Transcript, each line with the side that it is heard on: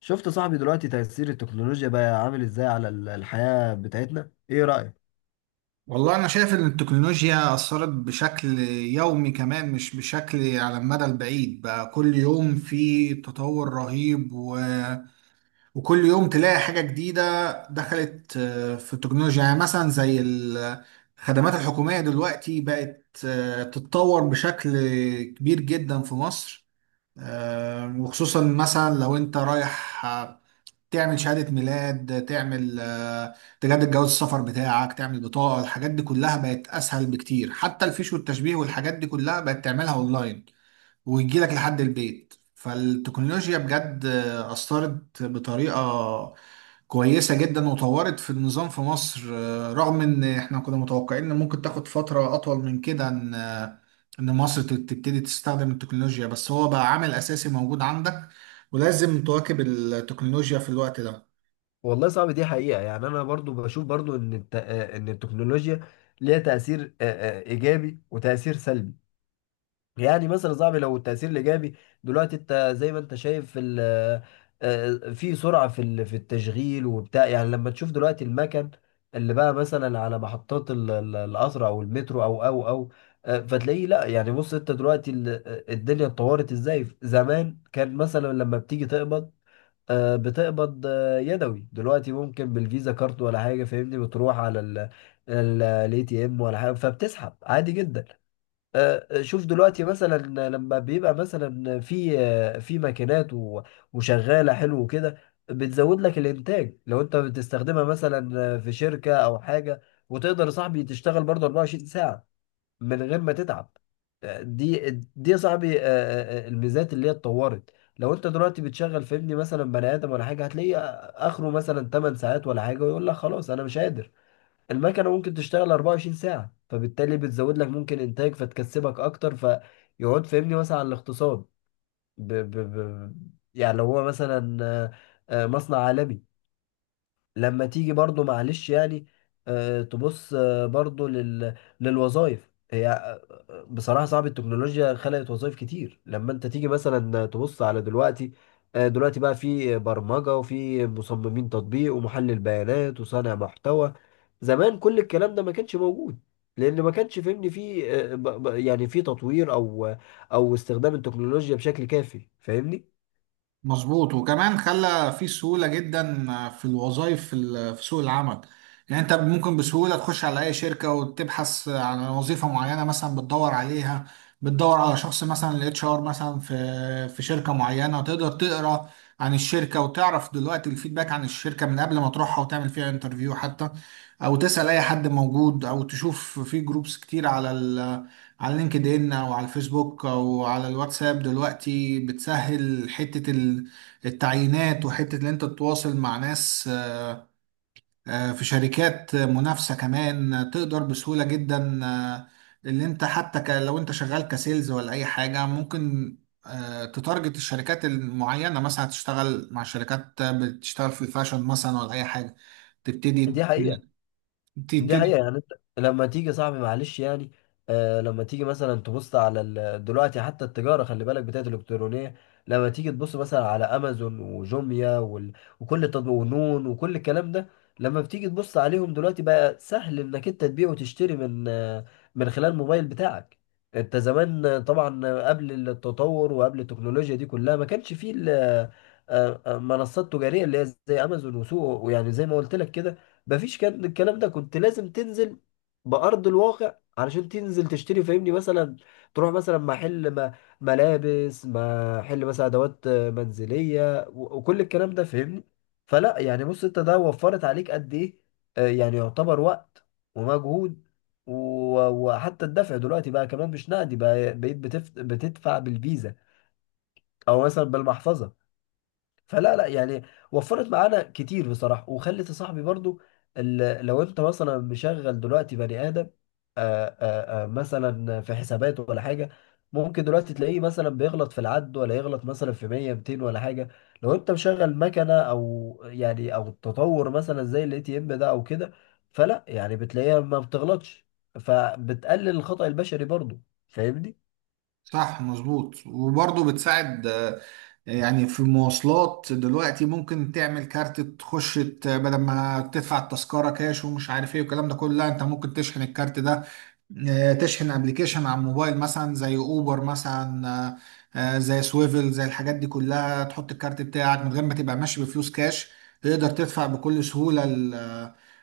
left: شفت صاحبي دلوقتي تأثير التكنولوجيا بقى عامل ازاي على الحياة بتاعتنا، ايه رأيك؟
right: والله أنا شايف إن التكنولوجيا أثرت بشكل يومي كمان مش بشكل على المدى البعيد، بقى كل يوم في تطور رهيب وكل يوم تلاقي حاجة جديدة دخلت في التكنولوجيا. يعني مثلا الخدمات الحكومية دلوقتي بقت تتطور بشكل كبير جدا في مصر، وخصوصا مثلا لو أنت رايح تعمل شهادة ميلاد، تعمل تجدد جواز السفر بتاعك، تعمل بطاقة. الحاجات دي كلها بقت أسهل بكتير، حتى الفيش والتشبيه والحاجات دي كلها بقت تعملها أونلاين، ويجي لك لحد البيت. فالتكنولوجيا بجد أثرت بطريقة كويسة جدا وطورت في النظام في مصر، رغم إن إحنا كنا متوقعين إن ممكن تاخد فترة أطول من كده، إن مصر تبتدي تستخدم التكنولوجيا، بس هو بقى عامل أساسي موجود عندك، ولازم تواكب التكنولوجيا في الوقت ده.
left: والله صعب دي حقيقة. يعني أنا برضو بشوف برضو إن الت... آه، إن التكنولوجيا ليها تأثير إيجابي وتأثير سلبي. يعني مثلا يا صاحبي لو التأثير الإيجابي دلوقتي، أنت زي ما أنت شايف في في سرعة في في التشغيل وبتاع. يعني لما تشوف دلوقتي المكن اللي بقى مثلا على محطات القطر أو المترو أو فتلاقيه، لا يعني بص أنت دلوقتي الدنيا اتطورت إزاي. زمان كان مثلا لما بتيجي تقبض، بتقبض يدوي، دلوقتي ممكن بالفيزا كارت ولا حاجة، فاهمني، بتروح على ال الاي تي ام ولا حاجة فبتسحب عادي جدا. شوف دلوقتي مثلا لما بيبقى مثلا في في ماكينات وشغاله حلو كده، بتزود لك الانتاج لو انت بتستخدمها مثلا في شركه او حاجه، وتقدر يا صاحبي تشتغل برضه 24 ساعه من غير ما تتعب. آه، دي دي يا صاحبي الميزات اللي هي اتطورت. لو انت دلوقتي بتشغل فهمني مثلا بني ادم ولا حاجه، هتلاقيه اخره مثلا 8 ساعات ولا حاجه، ويقول لك خلاص انا مش قادر. المكنة ممكن تشتغل 24 ساعة، فبالتالي بتزود لك ممكن إنتاج فتكسبك أكتر، فيقعد فهمني مثلا على الاقتصاد. ب... ب... ب... يعني لو هو مثلا مصنع عالمي. لما تيجي برضو معلش يعني تبص برضو للوظائف، هي بصراحة صعب. التكنولوجيا خلقت وظائف كتير لما انت تيجي مثلا تبص على دلوقتي. دلوقتي بقى في برمجة وفي مصممين تطبيق ومحلل بيانات وصانع محتوى. زمان كل الكلام ده ما كانش موجود، لان ما كانش فهمني في يعني في تطوير او او استخدام التكنولوجيا بشكل كافي، فاهمني.
right: مظبوط، وكمان خلى في سهولة جدا في الوظائف في سوق العمل. يعني انت ممكن بسهولة تخش على اي شركة وتبحث عن وظيفة معينة مثلا بتدور عليها، بتدور على شخص مثلا الاتش ار مثلا في شركة معينة. تقدر تقرا عن الشركة وتعرف دلوقتي الفيدباك عن الشركة من قبل ما تروحها وتعمل فيها انترفيو حتى، او تسأل اي حد موجود، او تشوف في جروبس كتير على لينكد ان او على الفيسبوك او على الواتساب. دلوقتي بتسهل التعيينات، وحتة ان انت تتواصل مع ناس في شركات منافسة كمان. تقدر بسهولة جدا اللي انت حتى لو انت شغال كسيلز ولا اي حاجة، ممكن تتارجت الشركات المعينة، مثلا تشتغل مع شركات بتشتغل في الفاشن مثلا ولا اي حاجة. تبتدي
left: دي حقيقة. دي حقيقة
right: تبتدي
left: يعني انت لما تيجي صاحبي معلش يعني آه لما تيجي مثلا تبص على دلوقتي حتى التجارة خلي بالك بتاعت الإلكترونية. لما تيجي تبص مثلا على أمازون وجوميا وكل التطبيق ونون وكل الكلام ده، لما بتيجي تبص عليهم دلوقتي بقى سهل إنك أنت تبيع وتشتري من آه من خلال الموبايل بتاعك. أنت زمان طبعا قبل التطور وقبل التكنولوجيا دي كلها، ما كانش فيه منصات تجارية اللي هي زي أمازون وسوق، ويعني زي ما قلت لك كده مفيش. كان الكلام ده كنت لازم تنزل بأرض الواقع علشان تنزل تشتري، فاهمني، مثلا تروح مثلا محل ما ملابس، محل مثلا أدوات منزلية، وكل الكلام ده فاهمني. فلا يعني بص انت ده وفرت عليك قد ايه. يعني يعتبر وقت ومجهود، وحتى الدفع دلوقتي بقى كمان مش نقدي، بقى بقيت بتدفع بالفيزا او مثلا بالمحفظة. فلا لا يعني وفرت معانا كتير بصراحة. وخلت يا صاحبي برضو لو انت مثلا مشغل دلوقتي بني آدم آآ مثلا في حساباته ولا حاجة، ممكن دلوقتي تلاقيه مثلا بيغلط في العد، ولا يغلط مثلا في 100 200 ولا حاجة. لو انت مشغل مكنة او يعني او التطور مثلا زي الاي تي ام ده او كده، فلا يعني بتلاقيها ما بتغلطش، فبتقلل الخطأ البشري برضو، فاهمني.
right: صح مظبوط، وبرضه بتساعد يعني في المواصلات. دلوقتي ممكن تعمل كارت تخش بدل ما تدفع التذكرة كاش ومش عارف ايه والكلام ده كله، لا انت ممكن تشحن الكارت ده، تشحن ابلكيشن على الموبايل مثلا زي اوبر مثلا، زي سويفل، زي الحاجات دي كلها. تحط الكارت بتاعك من غير ما تبقى ماشي بفلوس كاش، تقدر تدفع بكل سهولة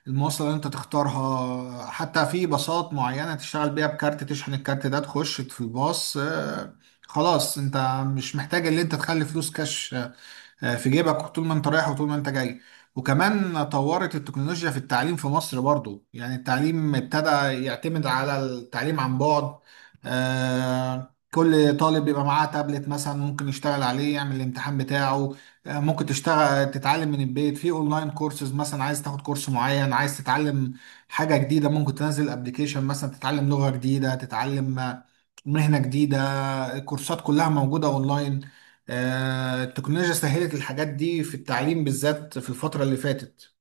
right: المواصلة اللي انت تختارها. حتى في باصات معينة تشتغل بيها بكارت، تشحن الكارت ده تخش في الباص. خلاص انت مش محتاج ان انت تخلي فلوس كاش في جيبك طول ما انت رايح وطول ما انت جاي. وكمان طورت التكنولوجيا في التعليم في مصر برضو. يعني التعليم ابتدى يعتمد على التعليم عن بعد، كل طالب بيبقى معاه تابلت مثلا، ممكن يشتغل عليه، يعمل الامتحان بتاعه. ممكن تشتغل تتعلم من البيت في اونلاين كورسز، مثلا عايز تاخد كورس معين، عايز تتعلم حاجة جديدة، ممكن تنزل ابلكيشن مثلا تتعلم لغة جديدة، تتعلم مهنة جديدة. الكورسات كلها موجودة اونلاين. التكنولوجيا سهلت الحاجات دي في التعليم بالذات في الفترة اللي فاتت.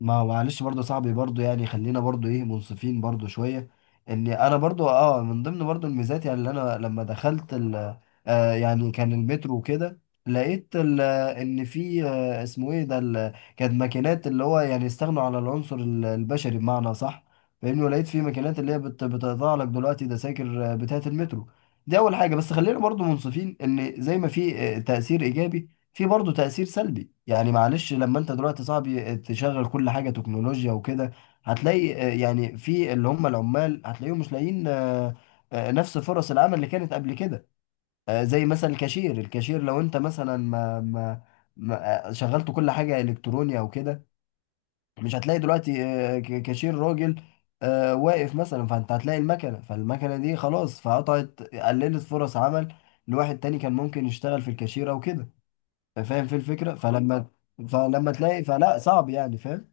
left: ما معلش برضه يا صاحبي برضه يعني خلينا برضه ايه منصفين برضه شويه، ان انا برضه اه من ضمن برضه الميزات، يعني اللي انا لما دخلت ال آه يعني كان المترو وكده، لقيت ال ان في آه اسمه ايه ده كانت ماكينات اللي هو يعني استغنوا على العنصر البشري، بمعنى صح، فاهمني. ولقيت في ماكينات اللي هي بتقطع لك دلوقتي دساكر بتاعه المترو. دي اول حاجه. بس خلينا برضه منصفين ان زي ما في تاثير ايجابي، في برضه تأثير سلبي. يعني معلش لما انت دلوقتي صاحبي تشغل كل حاجة تكنولوجيا وكده، هتلاقي يعني في اللي هم العمال هتلاقيهم مش لاقيين نفس فرص العمل اللي كانت قبل كده. زي مثلا الكاشير. الكاشير لو انت مثلا شغلت كل حاجة إلكترونية او كده، مش هتلاقي دلوقتي كاشير راجل واقف مثلا. فانت هتلاقي المكنة، فالمكنة دي خلاص فقطعت قللت فرص عمل لواحد تاني كان ممكن يشتغل في الكاشير او كده، فاهم في الفكره. فلما تلاقي، فلا صعب يعني، فاهم.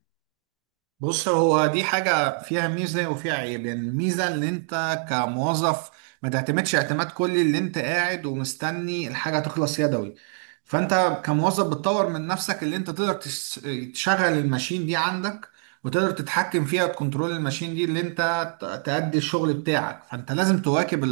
right: بص، هو دي حاجة فيها ميزة وفيها عيب. يعني الميزة ان انت كموظف ما تعتمدش اعتماد كلي اللي انت قاعد ومستني الحاجة تخلص يدوي، فانت كموظف بتطور من نفسك، اللي انت تقدر تشغل الماشين دي عندك، وتقدر تتحكم فيها وتكنترول الماشين دي اللي انت تأدي الشغل بتاعك. فانت لازم تواكب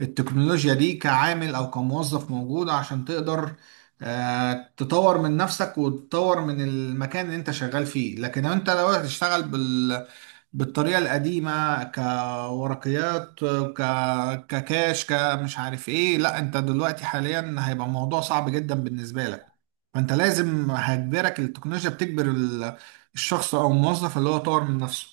right: التكنولوجيا دي كعامل او كموظف موجود، عشان تقدر تطور من نفسك وتطور من المكان اللي انت شغال فيه. لكن لو انت لو هتشتغل بالطريقة القديمة كورقيات، ككاش كمش عارف ايه، لا انت دلوقتي حاليا هيبقى الموضوع صعب جدا بالنسبة لك. فانت لازم، هتجبرك التكنولوجيا، بتجبر الشخص او الموظف اللي هو يطور من نفسه.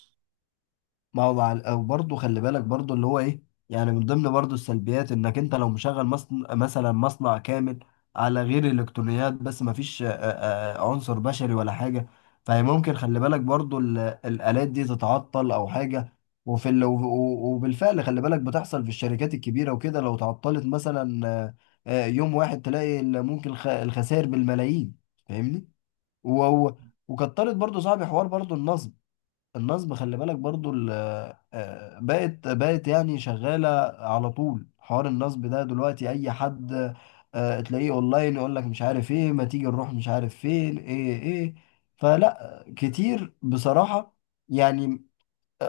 left: ما هو مع وبرضه خلي بالك برضه اللي هو ايه، يعني من ضمن برضه السلبيات انك انت لو مشغل مصنع مثلا، مصنع كامل على غير الالكترونيات بس ما فيش عنصر بشري ولا حاجه، فهي ممكن خلي بالك برضه الالات دي تتعطل او حاجه. وفي ال... و- و- وبالفعل خلي بالك بتحصل في الشركات الكبيره وكده، لو تعطلت مثلا يوم واحد، تلاقي ممكن الخسائر بالملايين، فاهمني. و... و- وكترت برضو صاحبي حوار برضو النصب. النصب خلي بالك برضو ال... آه، بقت يعني شغالة على طول. حوار النصب ده دلوقتي أي حد تلاقيه أونلاين يقول لك مش عارف إيه، ما تيجي نروح مش عارف فين، إيه إيه. فلا كتير بصراحة يعني.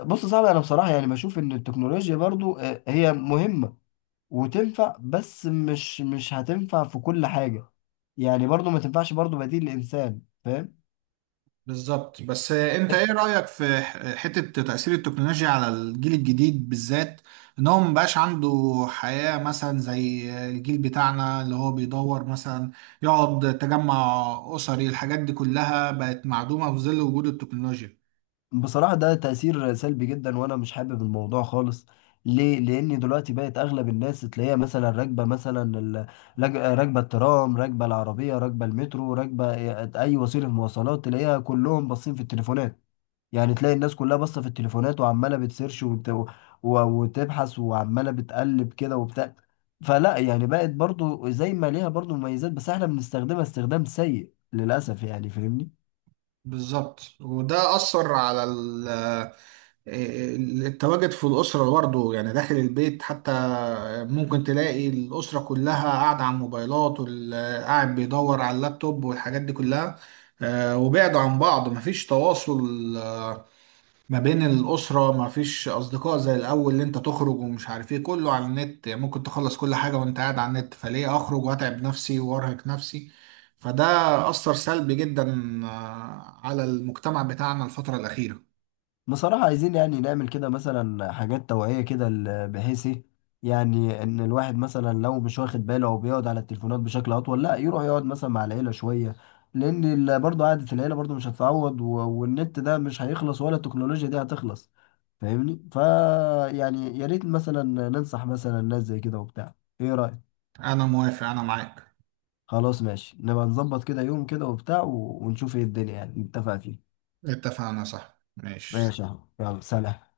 left: بص صعب، أنا بصراحة يعني بشوف إن التكنولوجيا برضو هي مهمة وتنفع، بس مش هتنفع في كل حاجة. يعني برضو ما تنفعش برضو بديل الإنسان، فاهم.
right: بالظبط، بس انت ايه رأيك في حتة تأثير التكنولوجيا على الجيل الجديد بالذات؟ ان هو مبقاش عنده حياة مثلا زي الجيل بتاعنا، اللي هو بيدور مثلا يقعد تجمع أسري. الحاجات دي كلها بقت معدومة في ظل وجود التكنولوجيا.
left: بصراحة ده تأثير سلبي جدا، وأنا مش حابب الموضوع خالص. ليه؟ لأن دلوقتي بقت أغلب الناس تلاقيها مثلا راكبة مثلا راكبة الترام، راكبة العربية، راكبة المترو، راكبة أي وسيلة مواصلات، تلاقيها كلهم باصين في التليفونات. يعني تلاقي الناس كلها باصة في التليفونات، وعمالة وتبحث، وعمالة بتقلب كده وبتاع. فلا يعني بقت برضو زي ما ليها برضو مميزات، بس احنا بنستخدمها استخدام سيء للأسف يعني، فاهمني.
right: بالظبط، وده أثر على التواجد في الأسرة برضه. يعني داخل البيت حتى ممكن تلاقي الأسرة كلها قاعدة على الموبايلات، واللي قاعد بيدور على اللابتوب والحاجات دي كلها. وبعدوا عن بعض، مفيش تواصل آه، ما بين الأسرة. ما فيش أصدقاء زي الأول اللي أنت تخرج ومش عارف إيه، كله على النت. يعني ممكن تخلص كل حاجة وأنت قاعد على النت، فليه أخرج وأتعب نفسي وأرهق نفسي؟ فده أثر سلبي جدا على المجتمع بتاعنا الفترة الأخيرة.
left: بصراحة عايزين يعني نعمل كده مثلا حاجات توعية كده بحيث ايه، يعني ان الواحد مثلا لو مش واخد باله او بيقعد على التليفونات بشكل اطول، لا يروح يقعد مثلا مع العيلة شوية، لان برضه قعدة العيلة برضه مش هتتعوض، والنت ده مش هيخلص ولا التكنولوجيا دي هتخلص، فاهمني. فا يعني يا ريت مثلا ننصح مثلا ناس زي كده وبتاع. ايه رأيك؟
right: أنا موافق، أنا معاك.
left: خلاص ماشي، نبقى نظبط كده يوم كده وبتاع، ونشوف ايه الدنيا يعني نتفق فيه.
right: اتفقنا، صح، ماشي.
left: ماشي يا أحمد. يلا سلام.